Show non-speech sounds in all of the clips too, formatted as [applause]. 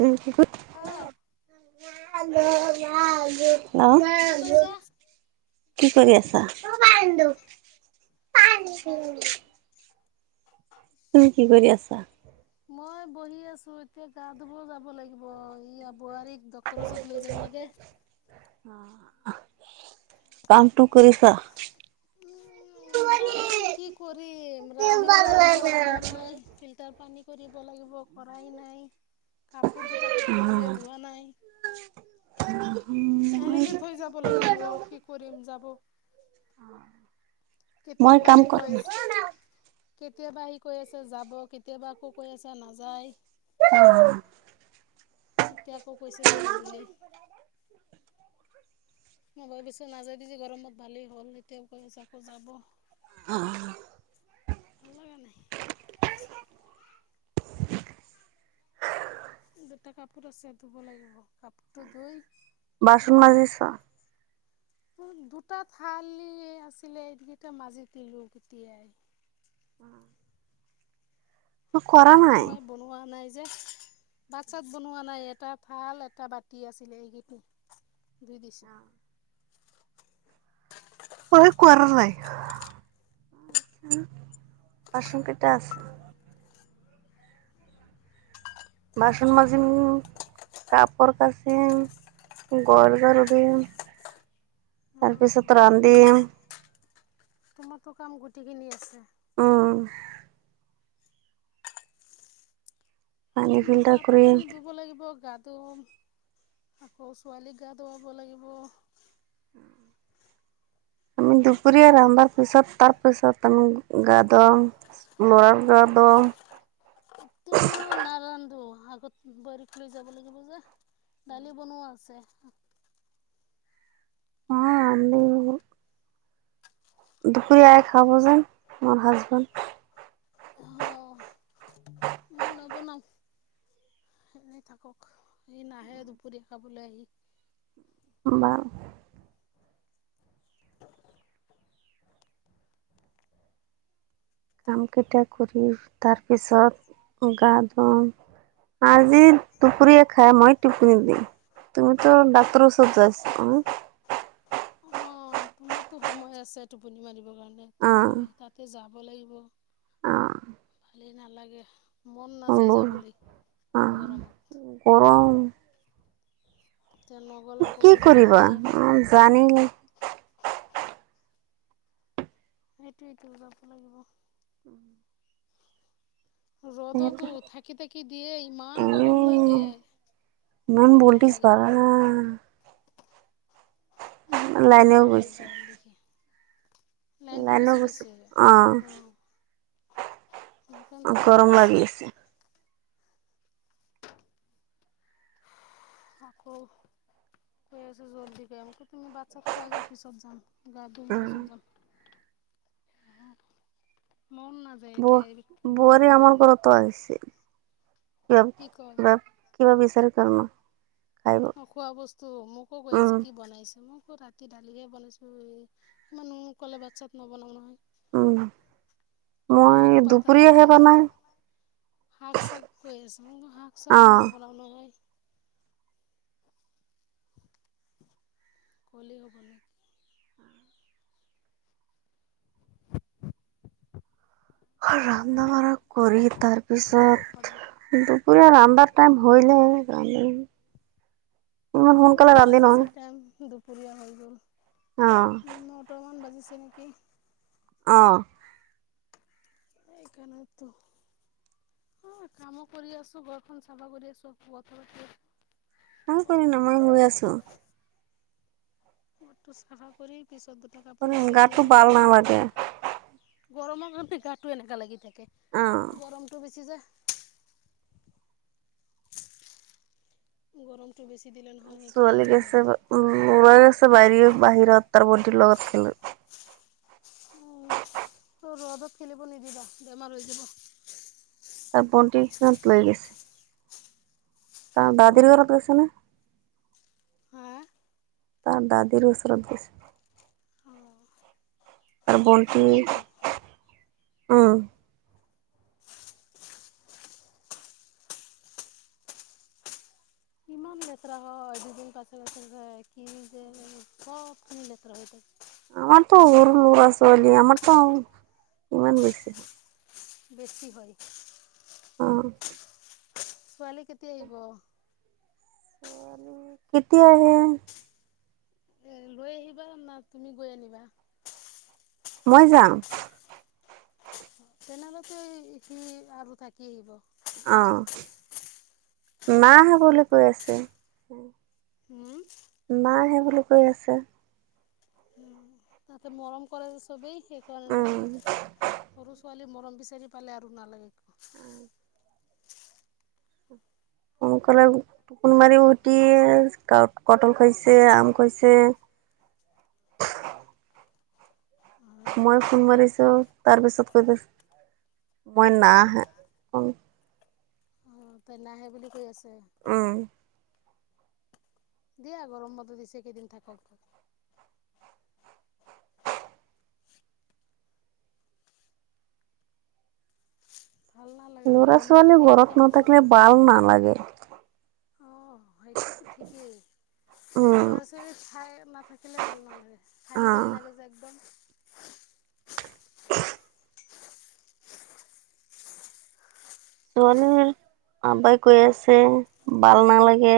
উম। অহ। ম নে [unintelligible] কি হেল্ল', কৈছা? কি কৰি আছা? অ ন [unintelligible] তুমি কি কৰি আছা? মই বহি আছো এতিয়া গা ধুব যাব লাগিব ইয়াত। বোৱাৰীক ডক্টৰ ওচৰত লৈ যাব লাগে। অহ কামটো কৰিছ। অ কাম কি কৰিম ৰান্ধিব লাগিব ৰান্ধা নাই ফিল্টাৰ পানী কৰিব লাগী [inaudible] কাপোৰ দুটা ধুব লাগে ধোৱা নাই। এনেকে থৈ যাব লাগিব কি কৰিম যাব। অ', মই কেতিয়াবা কাম সি কৰো কয় নেকি? কেতিয়াবা সি কৈ আছে যাব কেতিয়াবা আকৌ কৈ আছে নাযায়। [unintelligible] এতিয়া আকৌ কৈছে যাব বুলি। মই ভাবিছো নাযায় দিজি গৰমত ভালেই হ'ল এতিয়াও কৈ আছ আকৌ যাব। অ', [unintelligible] নাই দুটা কাপোৰ আছে ধুব লাগিব কাপোৰটো ধুই বাচন গা ধুম মাজিছ? [inaudible] দুটা ঠালি আছিলে এইকেইটা মাজি দিলো কেতিয়াই। মই কৰা নাই। ৰাতিমই বনোৱা নাইযে যে ভাত চাত বনোৱা নাই এটা থাল এটা বাতি আছিলে এইকেইটাই। দুই দিছো। [unintelligible] কুৱা নহয়। [unintelligible] বাচন কেইটা আছে? বাচন মাজিম কাপোৰ কাচিম গৰ ঝাৰু দিম। [inaudible] তাৰপিছত ৰান্ধিম তোমাৰটো কাম গুটেইখিনি আছে। উম। পানী মই ফিল্টাৰ কাপোৰ কৰিম। কানি ধুব লাগিব গা ধুম আকৌ ছোৱালীক গা ধুৱাব লাগিব। আমি দুপুৰীয়া এইটোৱে ৰান্ধাৰ পিছত তাৰ পাছত তামোক গা ধুৱাম লৰাক ধোৱাব। এতিয়া মই নাৰান্ধো আগত বোৱাৰীক লৈ যাব লাগিব যে। দালি বনোৱা আছে। অহ আমি বোলো দুপুৰীয়া খাব যাম মোৰ হাজবেণ্ড। [inaudible] নৱনাও। এনে থাকক স নাহে দুপৰীয়া খাবলৈ আহি। বা কামকেইটা কৰি তাৰপিছত গা ধুম। আজি দুপৰীয়া খাই মই টোপনি দিম। তুমি ত ডাক্তৰ ওচৰত যাই আছে তোমাকতো সময় আছে টোপনি মাৰিবৰ কাৰণে অ এতিয়া মই তাতে যাব লাগিব। অ ভালেই নালাগে। মন নাযায় মোৰ যাবলে অ গৰমত। গৰম এতিয়া নগ'লেও ক'ব কি যোৱা কৰিবা নাই উ জানিলে? সেইটোৱেটো যাব লাগিব। এ ৰ'দতো থাকি থাকি দিয়ে ইমান গৰম লাগে। ইমান ভাল ভলটিছ নালাগে। বাড়া না ভাল লাইনে নালাগে গৈছি। গৰম দেখি। লাইনটো গুচি গৈছে অ'। সেইকাৰণেতো গৰম বেছি লাগি আছে। আকৌ কই আছোঁ জলদি কে তুমি ভাত-চাত খোৱা গৈ পিছত যাম গা ধুম অ পিছত যাম। মন নাযায় ব এতিয়া এই বোৱাৰী দৌৰিবৰ আমাৰ কাৰণে ঘৰতো আহিছিল। কি কয় [unintelligible] কিবা বিচাৰ কৰ্ম। অ' খোৱা বস্তু মোকো কৈ আছে, কি বনাইছে মোক। আকৌ ৰাতি দালিহে বনাইছো, [unintelligible] ক'লে ভাত-চাত নবনাও নহয়। আহ। মই দুপুৰীয়া আহে পাম আ। শাক-চাক কৈ আছে মই বোলো শাক-চাক অ নবনাও নহয়। কলেই হ'ব নে। ৰন্ধা বঢ়া আৰু কৰি তাৰপিছত দুপৰীয়া ৰান্ধাৰ টাইম হয় গ'ল। ইমান সোনকালে ভাত [unintelligible] দুপুৰীয়া হৈ গ'ল নটামান বাজিছে নেকি। আহ। এইকাৰণেতো অ' কামো কৰি আছো ঘৰখন চাফা কৰি আছো কথা পতি আ [unintelligible] ঘৰটো চাফা কৰি পিছত দুটা কাপোৰ আছে গাটো ধুই ভাল নহয় দে গৰমৰ কাৰণে গাটো এনেকুৱা লাগি থাকে অ গৰমটো বেছি যে গৰম ছোৱালী গ আছে উম গ আছে বাইীও বাহিৰত তাৰ বডিৰ লগত খেলোঁ উম ত ৰ'দত খেলিব নিদিবা বেমাৰ হৈ যাব। তাৰ বন্তিখনত লৈ গৈছে ত বাহাদিৰ ৰ'দ লগত গৈছে না হা তাৰ দাদিৰোও ওচৰতে গৈছে। অঁ আৰু বটি থাকিলেই কি উম। ইমান লেতেৰা হয় দুদিন পাছৰছ কি যে চবখিনি লেতেৰা হৈ থাক। [inaudible] বেছি হয়। অ' ছোৱালী কেতিয়া আহিব? ছোৱালী কেতিয়া আহে এ লৈ আহিবা না তুমি গৈ আনিবা? মই যাম। তেনেহলে [unintelligible] আৰু থাকি আহিব। অ', মা আহোঁ বুলি কৈ আছে। হম। কি কৰি আছে? তাতে মৰম কৰে চবেই সেইকাৰণে উম নাহে সৰু ছোৱালী ম বিচাৰি পালে নহ'ল কেইক সোনকালে টকোন মাৰি উঠি ক কটল খাইছে আম খৈছে [unintelligible] মই ফোন মাৰিছো তাৰ পিছত কৈ দিছো মই না নাই বুলি কৈছো। উম দিয়া গৰম বন্দ দিছে কেইদিন থাকক। ভাল নালাগে লৰা গৰমত ছোৱালী একো কাম ঘৰত নাথাকিলে ভাল নালাগে। অ', সেইটোতো ঠিকেই, উম ল'ৰা ছোৱালী থাই মা থাকিলে ভাল নালাগে, অ খালি খালি লাগে যে একদম। [inaudible] ছোৱালীৰ আাব্বাই কৈ আছে, বাল নালাগে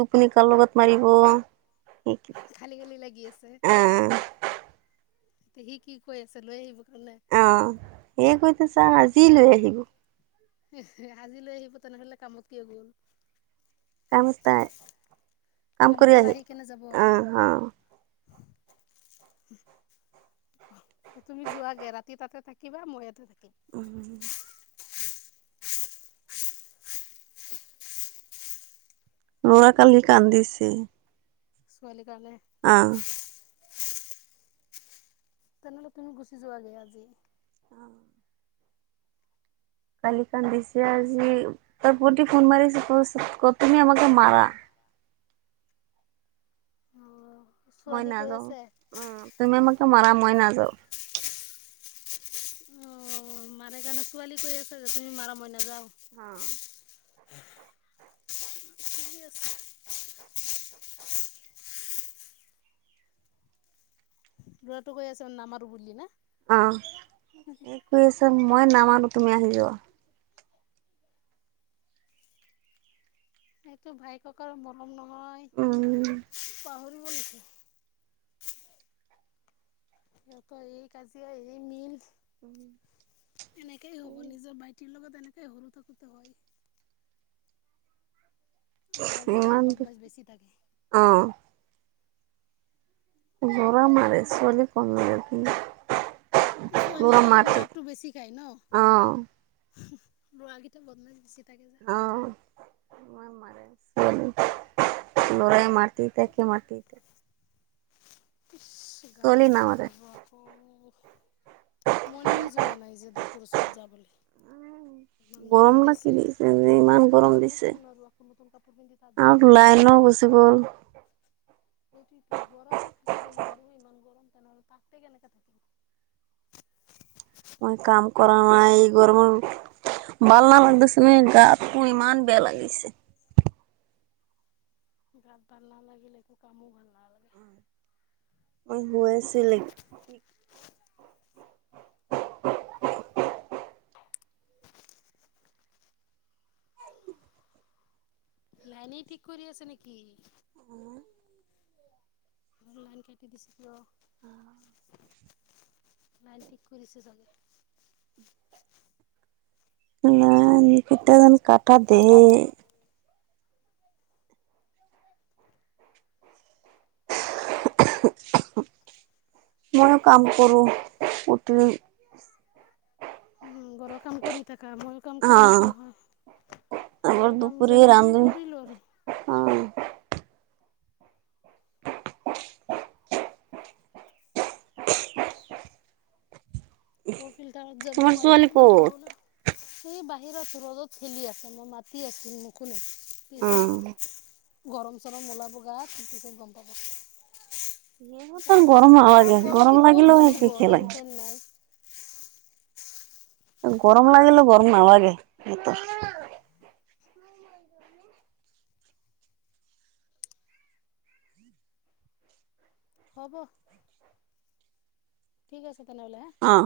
টোপনি কাৰ লগত মাৰিব অ' খালি খালি লাগি আছে সি কি কৈ আছে লৈ আহিব? কাৰণে অ', সি কৈ থৈছে আজিয়ে লৈ আহিব। ইচ, আজি লৈ আহিব তেনেহলে কামত কিয় গল? কামৰ পৰা আহি কেনে যাব [inaudible] [inaudible] তুমি যোৱাগে, ৰাতি তাতে থাকিবা, মই ইয়াতে থাক উম ল'ৰা কালি কান্দিছে ছোৱালীৰ কাৰণে? অ তেনেহ'লে তুমি গুচি যোৱাগে আজি। অ' কালি কান্দিছে আজি মই ভন্তীক ফোন মাৰিছো, কৈছে ক‌ তুমি আমাকে মাৰা। [inaudible] অ মই ছোৱালী কৈ নাযাওঁ, আছে উম, তুমি আমাকে মাৰা, মই নাযাওঁ। অ', মাৰা কাৰণে ছোৱালী কৈ আছে যে তুমি মাৰা মই নাযাওঁ। অ' [inaudible] লৰাটো কৈ আছে নামাৰো বুলি না? অ', ই কৈ‌ আছে‌ মই নামানো তুমি আহি যোৱা। সেইটো ভাই ককাইৰ মৰম ন? উম [inaudible] সিহঁতৰ এই কাজিয়া, এই মিল এনেকেই হ'ব, নিজৰ ভাইটিৰ লগত এনে এই সৰু থাকোঁতে হয়। ল'ৰাকেইটা ইমানটো বদমাছ বেছি থাকে অহ, গৰা মাৰে ছোৱালী [unintelligible] ল'ৰা ছোৱালীয়ে মাৰতে মাৰটো বেছি খায় ন। অ লৰা কেইটা বটমাছ বেছি। থাকে যে অ [unintelligible] লৰাই মাৰতি থাকে মাৰতি ইচ্ গা ধুব নামাৰে লাগিব আকৌ মনে যোৱা নাই যে তোৰ‌ ওচৰত যাবলৈ ইমান গৰম না কি দিছে, ইমান গৰম ঘৰত দিছে থাকিব নোৱাৰোঁ, আকৌ নতুন কাপোৰ পিন্ধি তাত যাম কেনেকৈ। অ' গুচি গ'ল সেইটো তো, ঘৰতে থাক থাকিব নোৱাৰোঁ ইমান গৰম, তেনেহলে তাতে কেনেকে থাকিম মই কাম কৰা নাই, এই গৰমৰ ভাল নালাগে দে চোন, গাতো ইমান বেয়া লাগিছে গাত ভাল নালাগিলে একো কামো ভাল নালাগে মই গোৱাই আছিলেগ [unintelligible] লাইনেই ঠিক কৰি আছে নেকি লাইন কাটি দিছে কিয় লাইন ঠিক কৰিছে চাগে [unintelligible] [unintelligible] ময়ো কাম কৰো উঠি উম ঘৰৰ কাম কৰি থাকা ময়ো কাম কৰি আছো নহয় ঘৰৰ আমাৰ কাম দূপৰিয়া যেনে তেনে ৰান্ধো কৰিলোঁ আৰু অ [unintelligible] ক ফিলতাৰত যাব তোমাৰ পানী ছোৱালী মোক ভৰাব ক'ত না সেই বাহিৰত ৰ'দত খেলি আছে মই মাতি আছিলো নোশুনে কি অ চব গৰম চৰম ওলাব গাত পিছত হে গম পাব সিহতৰ পতাই গৰম নহয় নালাগে ঘৰতে গৰম ক'ত লাগিলেও বহিব সেতি লাইন খেলে চাইন নাই গৰম লাগিলেও গৰম নালাগে সিহঁতৰ হব ঠিক আছে তেনেহলে হে অ